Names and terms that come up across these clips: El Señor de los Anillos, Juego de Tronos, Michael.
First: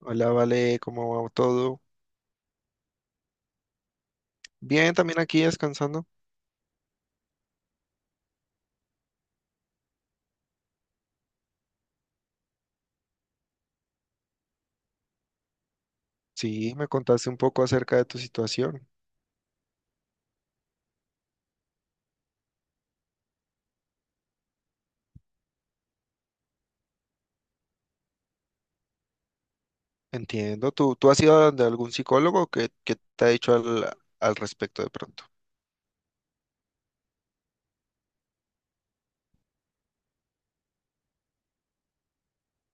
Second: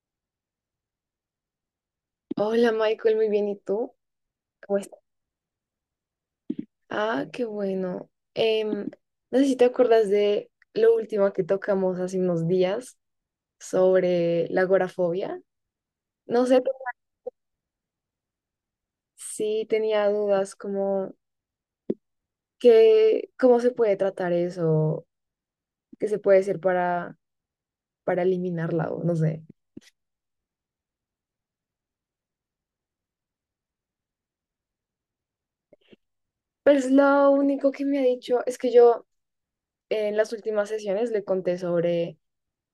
Hola, Vale, ¿cómo va todo? Hola Michael, muy bien. ¿Y tú? ¿Cómo Bien, estás? también aquí descansando. Ah, qué bueno. No sé si te acuerdas de lo último que tocamos hace unos días sobre la agorafobia. No sé Sí, me contaste un poco acerca de tu situación. si tenía dudas como que, cómo se puede tratar eso, qué se puede hacer para eliminarla o no sé. Entiendo. ¿Tú has ido de algún psicólogo que te ha dicho al, al respecto de pronto? Pues lo único que me ha dicho es que yo en las últimas sesiones le conté sobre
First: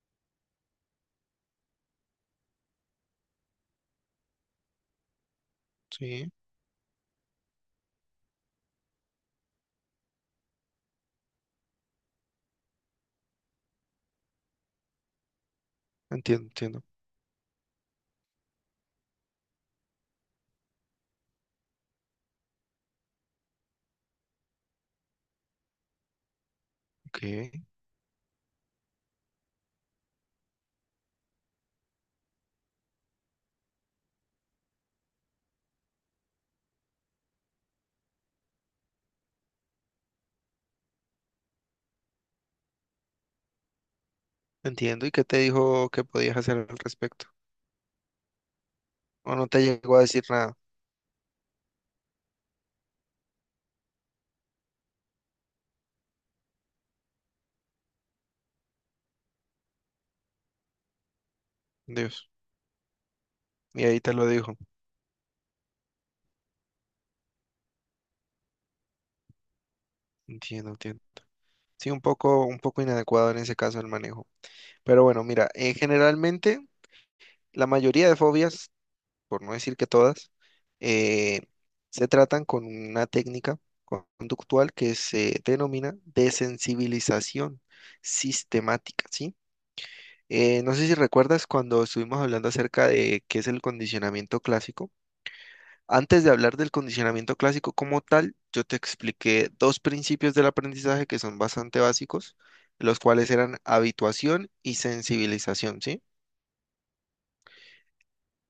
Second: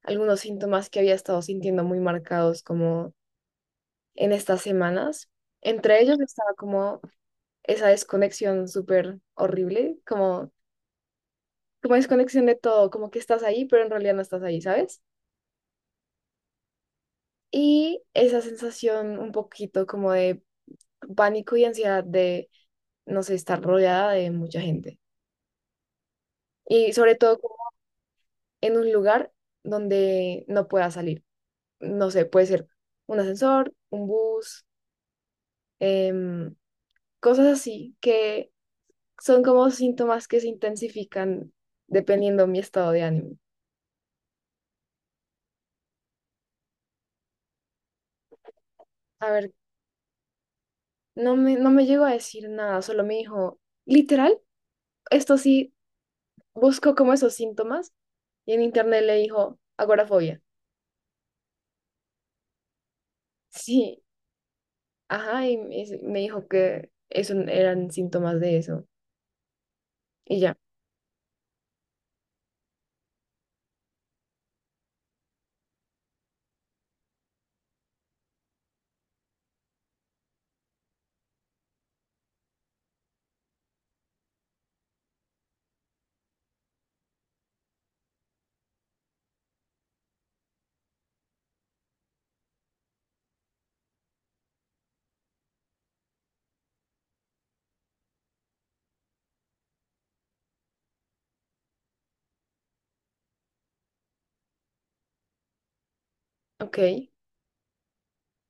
algunos síntomas que había estado sintiendo muy marcados como en estas semanas. Entre ellos Sí, estaba como esa desconexión súper horrible, como desconexión de todo, como que estás ahí, pero en realidad no estás ahí, ¿sabes? entiendo. Y esa sensación un poquito como de pánico y ansiedad de, no sé, estar rodeada de mucha gente. Y sobre Ok, todo como en un lugar donde no pueda salir. No sé, puede ser un ascensor, un bus, em, cosas así que son como síntomas que se intensifican dependiendo de mi estado de ánimo. entiendo. ¿Y qué te dijo que podías hacer al respecto? A ¿O no ver, te llegó a decir nada? No me llegó a decir nada, solo me dijo, literal, esto sí, buscó como esos síntomas y en internet le dijo agorafobia. Dios. Y ahí Sí, te lo dijo. ajá, y me dijo que eso eran síntomas de eso. Y ya, Entiendo, entiendo. Sí, un poco inadecuado en ese caso el manejo. Pero bueno, mira, generalmente la mayoría de fobias por no decir que todas, eh, se tratan con una técnica conductual que se denomina desensibilización sistemática, ¿sí? No sé si recuerdas cuando estuvimos hablando acerca de qué es el condicionamiento clásico. Antes de hablar del condicionamiento clásico como tal, yo te expliqué dos principios del aprendizaje que son bastante básicos, los cuales eran habituación y sensibilización, ¿sí? ok,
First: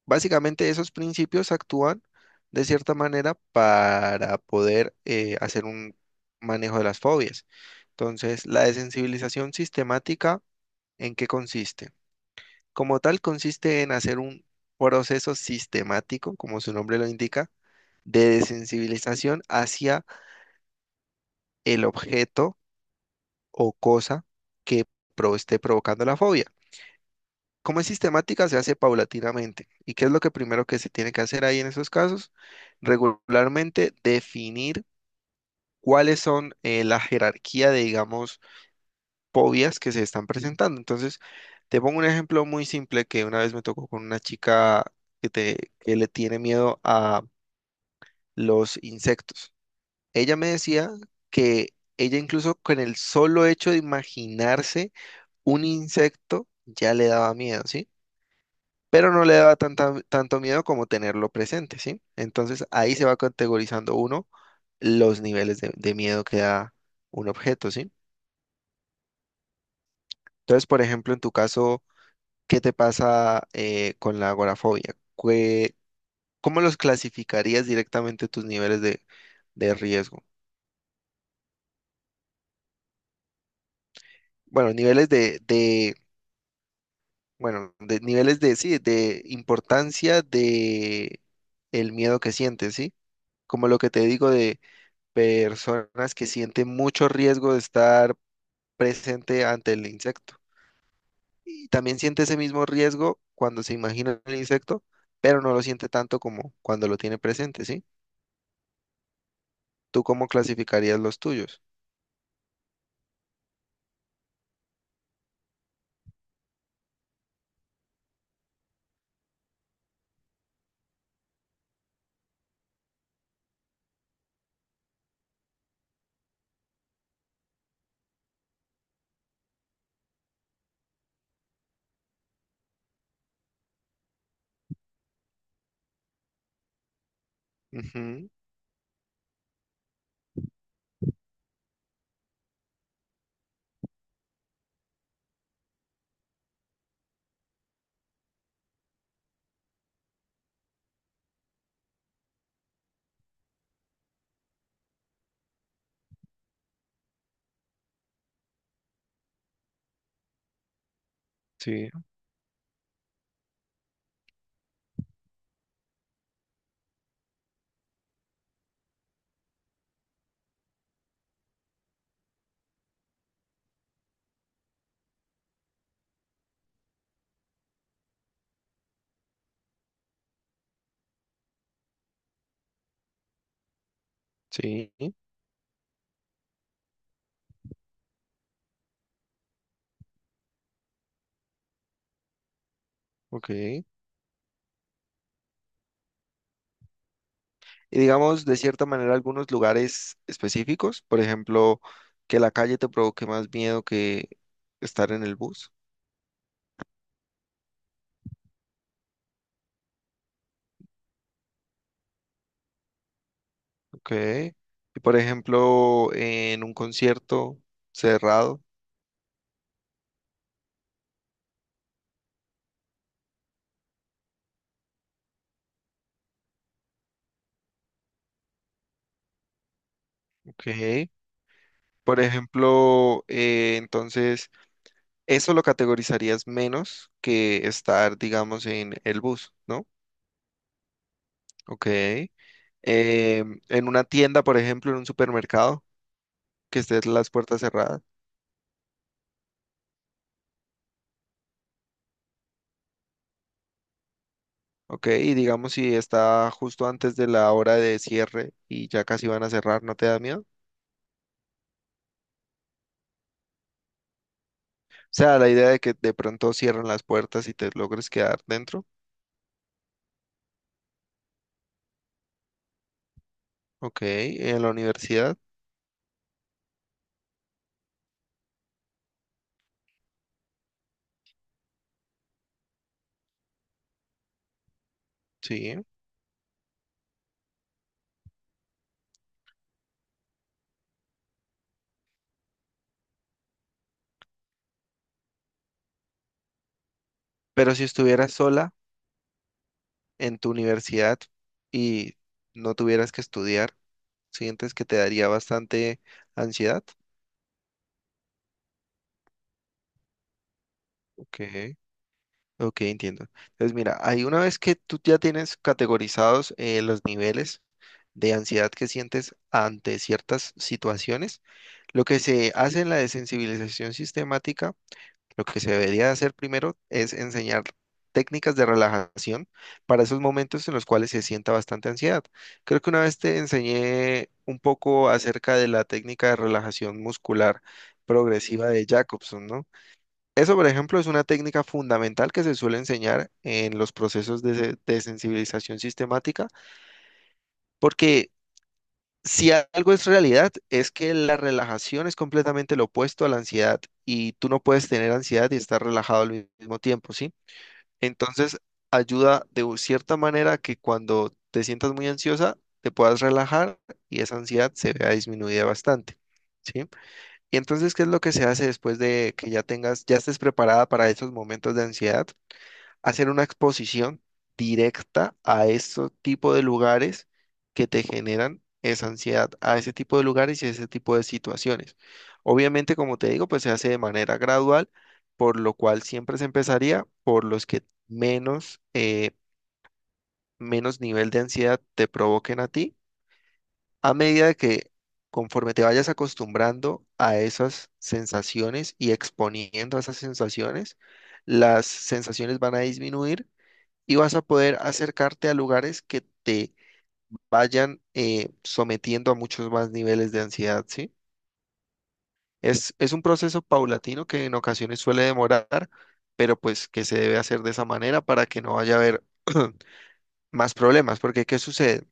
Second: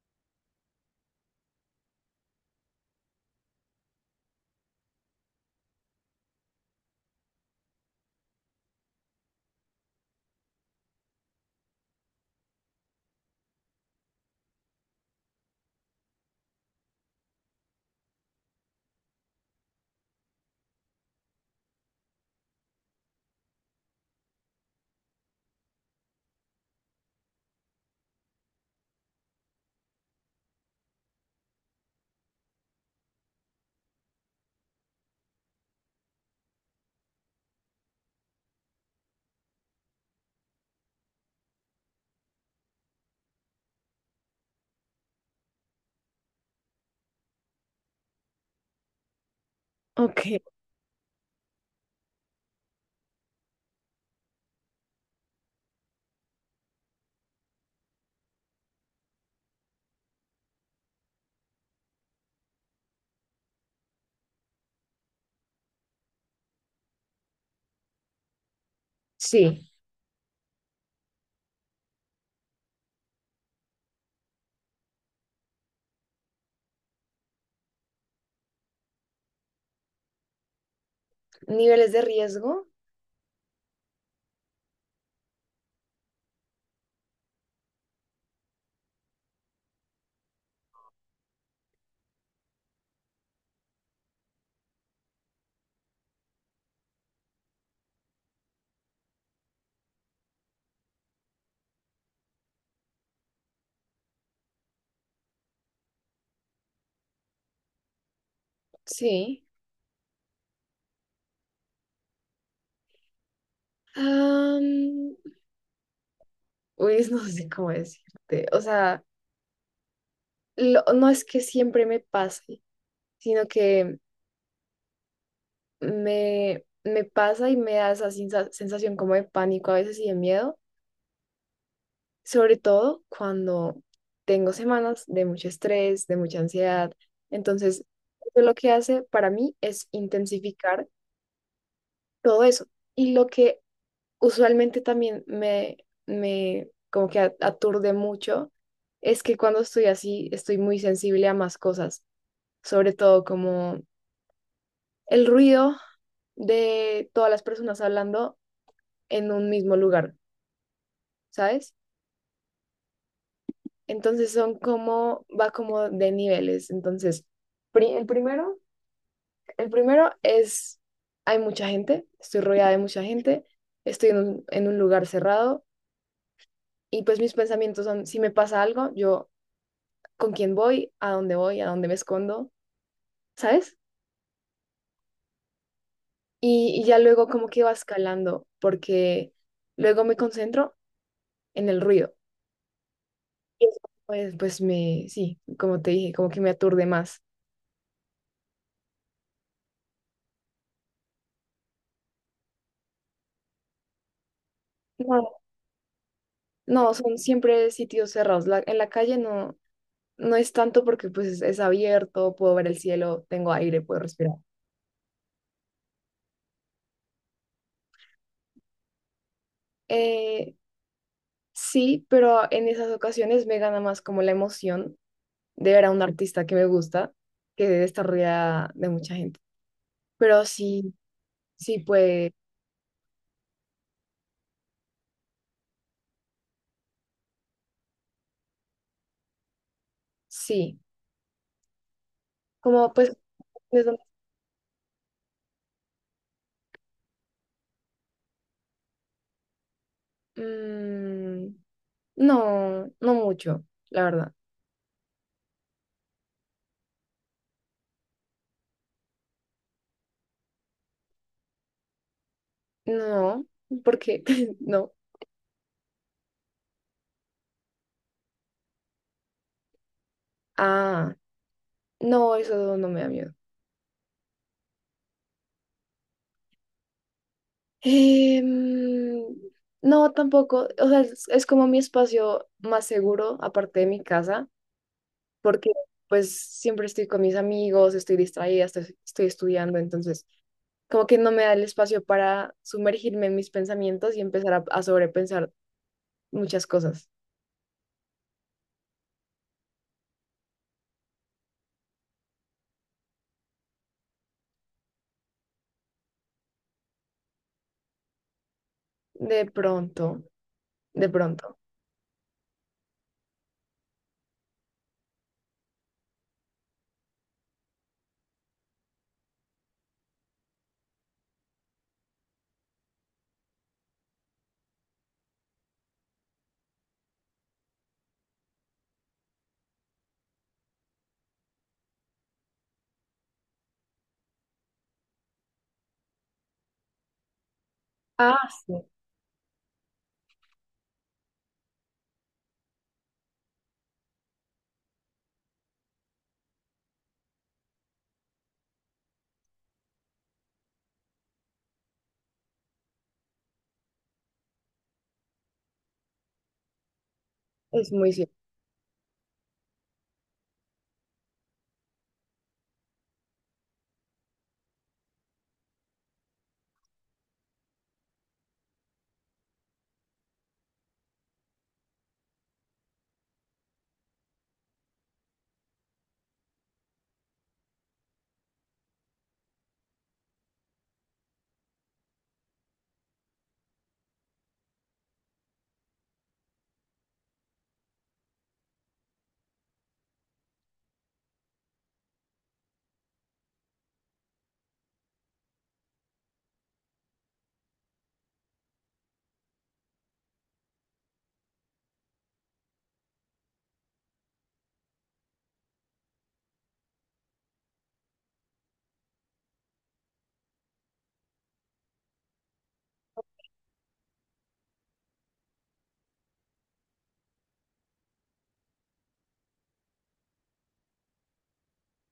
Básicamente esos principios actúan de cierta manera para poder hacer un manejo de las fobias. Entonces, la desensibilización sistemática, ¿en qué consiste? Como tal, consiste en hacer un proceso sistemático, como su nombre lo indica, de desensibilización hacia el objeto o cosa que esté provocando la fobia. Como es sistemática, se hace paulatinamente. ¿Y qué es lo que primero que se tiene que hacer ahí en esos casos? Regularmente definir cuáles son la jerarquía de, digamos, fobias que se están presentando. Entonces, te pongo un ejemplo muy simple que una vez me tocó con una chica que, que le tiene miedo a los insectos. ok, Ella me decía que ella incluso con el solo hecho de imaginarse un insecto ya le daba miedo, ¿sí? Pero no le da tanto miedo como tenerlo presente, ¿sí? Entonces ahí se va categorizando uno los niveles de miedo que da un objeto, ¿sí? sí. Entonces, por ejemplo, en tu caso, ¿qué te pasa con la agorafobia? ¿Qué- ¿Cómo los clasificarías directamente tus niveles de riesgo? ¿Niveles de riesgo? Bueno, niveles de, bueno, de niveles de, sí, de importancia de el miedo que sientes, ¿sí? Como lo que te digo de personas que sienten mucho riesgo de estar presente ante el insecto. Y también siente ese mismo riesgo cuando se imagina el insecto, pero no lo siente tanto como cuando lo tiene presente, ¿sí? Sí. ¿Tú cómo clasificarías los tuyos? Am, Uy, no sé cómo decirte. O sea, no es que siempre me pase, sino que me pasa y me da esa sensación como de pánico a veces y de miedo, sobre todo cuando tengo semanas de mucho estrés, de mucha ansiedad. Entonces, Ujú, eso lo que hace para mí es intensificar todo eso. Y lo que usualmente también me como que aturde mucho es que cuando estoy así, estoy muy sensible a más cosas, sobre todo como el ruido de todas las personas hablando en un mismo lugar, ¿sabes? sí, Entonces son como, va como de niveles. Entonces, pri- el primero, el primero es, hay mucha gente, estoy rodeada de mucha gente, estoy en en un lugar cerrado y pues mis pensamientos son, si me pasa algo, yo con quién voy, a dónde me escondo, ¿sabes? sí, Y ya luego como que va escalando porque luego me concentro en el ruido. Y eso, ok. pues, sí, como te dije, como que me aturde más. Y digamos, de cierta manera, algunos lugares específicos, por ejemplo, que la calle te provoque más miedo que estar en el bus, No, son siempre sitios cerrados. En la calle no es tanto porque pues es abierto, puedo ver el cielo, tengo aire, puedo ok. respirar. Y por ejemplo, en un concierto cerrado. Eh, sí, pero en esas ocasiones me gana más como la emoción de ver a un artista que me gusta que de estar rodeada de mucha gente. Pero Ok. sí, sí, Por pues ejemplo, entonces, eso lo categorizarías menos que estar, digamos, en el bus, ¿no? sí. Ok. Eh, Como pues, es en donde- una tienda, por ejemplo, en un supermercado, que estés las puertas cerradas. mm, no, no mucho, la verdad. Ok. Y digamos, si está justo antes de la hora de cierre y ya casi van a cerrar, ¿no te da miedo? O No, porque no. sea, la idea de que de pronto cierren las puertas y te logres quedar dentro. Ah, no, eso no me da miedo. Ok. En la universidad, Em, no, tampoco. O sea, es como mi espacio más seguro, aparte de mi casa, porque sí. pues siempre estoy con mis amigos, estoy distraída, estoy estudiando, entonces como que no me da el espacio para sumergirme en mis pensamientos y empezar a sobrepensar muchas cosas. Pero si estuvieras sola en tu universidad y no tuvieras que estudiar, ¿sientes que te daría bastante ansiedad? De pronto, de Ok, pronto. ok, entiendo. Entonces, mira, ahí una vez que tú ya tienes categorizados los niveles de ansiedad que sientes ante ciertas situaciones, lo que se hace en la desensibilización sistemática, lo que se debería hacer primero es enseñar técnicas de relajación para esos momentos en los cuales se sienta bastante ansiedad. Creo que una vez te enseñé un poco acerca de la técnica de relajación muscular Ah, progresiva sí, de Jacobson, ¿no? Eso, por ejemplo, es una técnica fundamental que se suele enseñar en los procesos de, de sensibilización sistemática, porque si algo es realidad, es que la relajación es completamente lo opuesto a la ansiedad y tú no puedes tener ansiedad y estar relajado al mismo tiempo, ¿sí? es muy cierto. Entonces, ayuda de cierta manera que cuando te sientas muy ansiosa, te puedas relajar y esa ansiedad se vea disminuida bastante, ¿sí? Y entonces, ¿qué es lo que se hace después de que ya tengas, ya estés preparada para esos momentos de ansiedad? Hacer una exposición directa a estos tipo de lugares que te generan esa ansiedad, a ese tipo de lugares y ese tipo de situaciones. Obviamente, como te digo, pues se hace de manera gradual, por lo cual siempre se empezaría por los que menos, menos nivel de ansiedad te provoquen a ti, a medida de que conforme te vayas acostumbrando a esas sensaciones y exponiendo a esas sensaciones, las sensaciones van a disminuir y vas a poder acercarte a lugares que te vayan sometiendo a muchos más niveles de ansiedad, ¿sí? Es un proceso paulatino que en ocasiones suele demorar, pero pues que se debe hacer de esa manera para que no vaya a haber más problemas, porque ¿qué sucede?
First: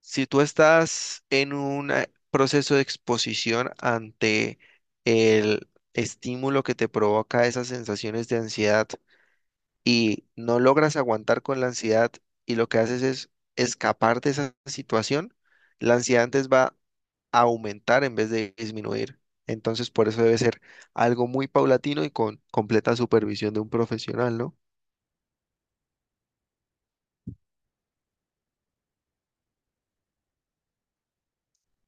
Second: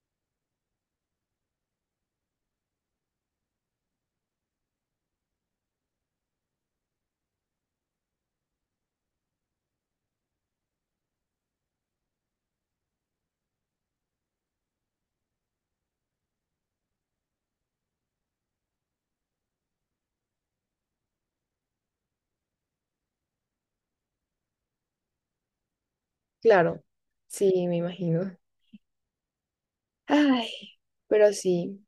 Si tú estás en un proceso de exposición ante el estímulo que te provoca esas sensaciones de ansiedad, y no logras aguantar con la ansiedad y lo que haces es escapar de esa situación, la ansiedad antes va a aumentar en vez de disminuir. Entonces, por eso debe ser algo muy paulatino y con completa supervisión de un profesional, ¿no? Claro, sí, me imagino. Ay, pero sí.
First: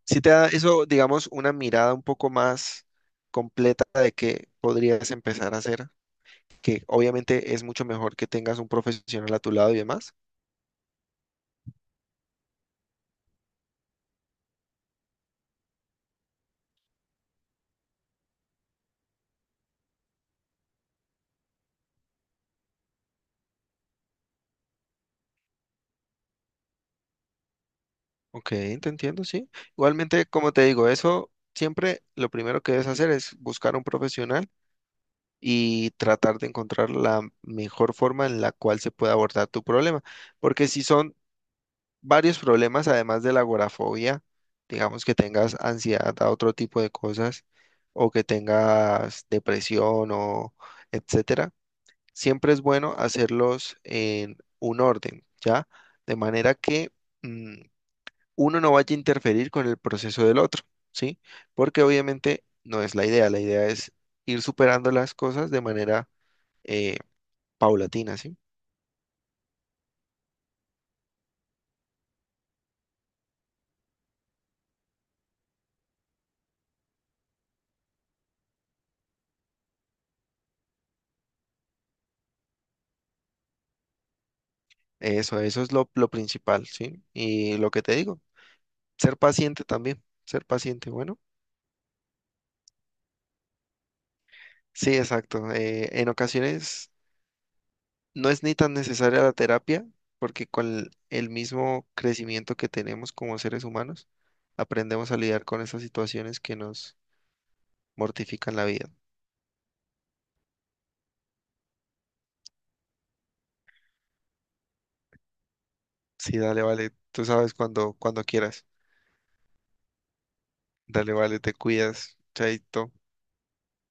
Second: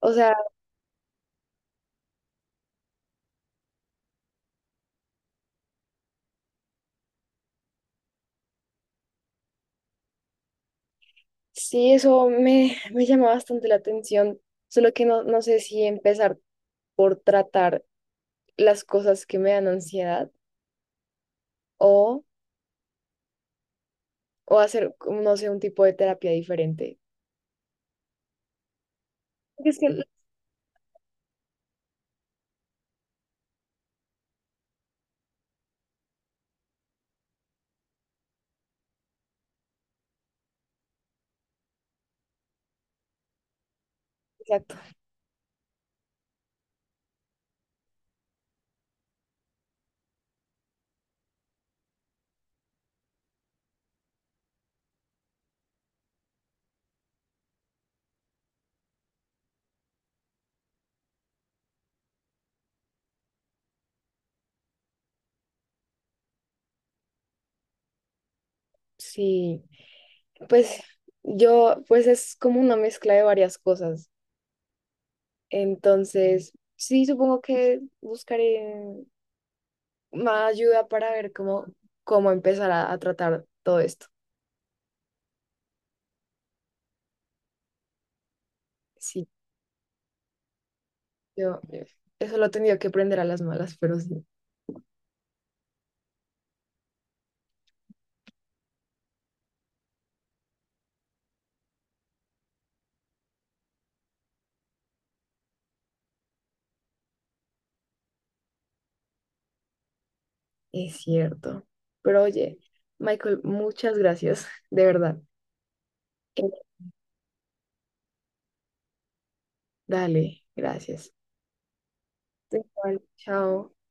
O Si te sea, da eso, digamos, una mirada un poco más completa de qué podrías empezar a hacer, que obviamente es mucho mejor que tengas un profesional a tu lado y demás. sí, eso me llama bastante la atención, solo que no, no sé si empezar por tratar las cosas que me dan ansiedad o, o hacer, como, no sé, un tipo de terapia diferente. Ok, te entiendo, sí. Es que, Igualmente, como te digo, eso siempre lo primero que debes hacer es buscar un profesional y tratar de encontrar la mejor forma en la cual se pueda abordar tu problema. Porque si son varios problemas, además de la agorafobia, exacto, digamos que tengas ansiedad a otro tipo de cosas o que tengas depresión o etcétera, siempre es bueno hacerlos en un orden, ¿ya? De manera que... mm, uno no vaya a interferir con el proceso del otro, ¿sí? Porque obviamente no es la idea es ir superando las cosas de manera eh, paulatina, ¿sí? sí, pues yo, pues es como una mezcla de varias cosas. Entonces, sí, supongo que buscaré más ayuda para ver cómo, cómo empezar a tratar todo esto. Eso es lo principal, ¿sí? Y lo que te digo, ser Sí. paciente también, ser paciente, bueno, Yo, eso lo he tenido que aprender a las malas, pero sí, sí, exacto. En ocasiones no es ni tan necesaria la terapia, porque con el mismo crecimiento que tenemos como seres humanos, aprendemos a lidiar con esas situaciones que nos mortifican la vida. es cierto. Pero oye, Michael, muchas gracias, de verdad. Sí, dale, Eh, vale. Tú sabes cuando quieras. dale, Dale, gracias. vale, te cuidas. Chaito. Igual, chao.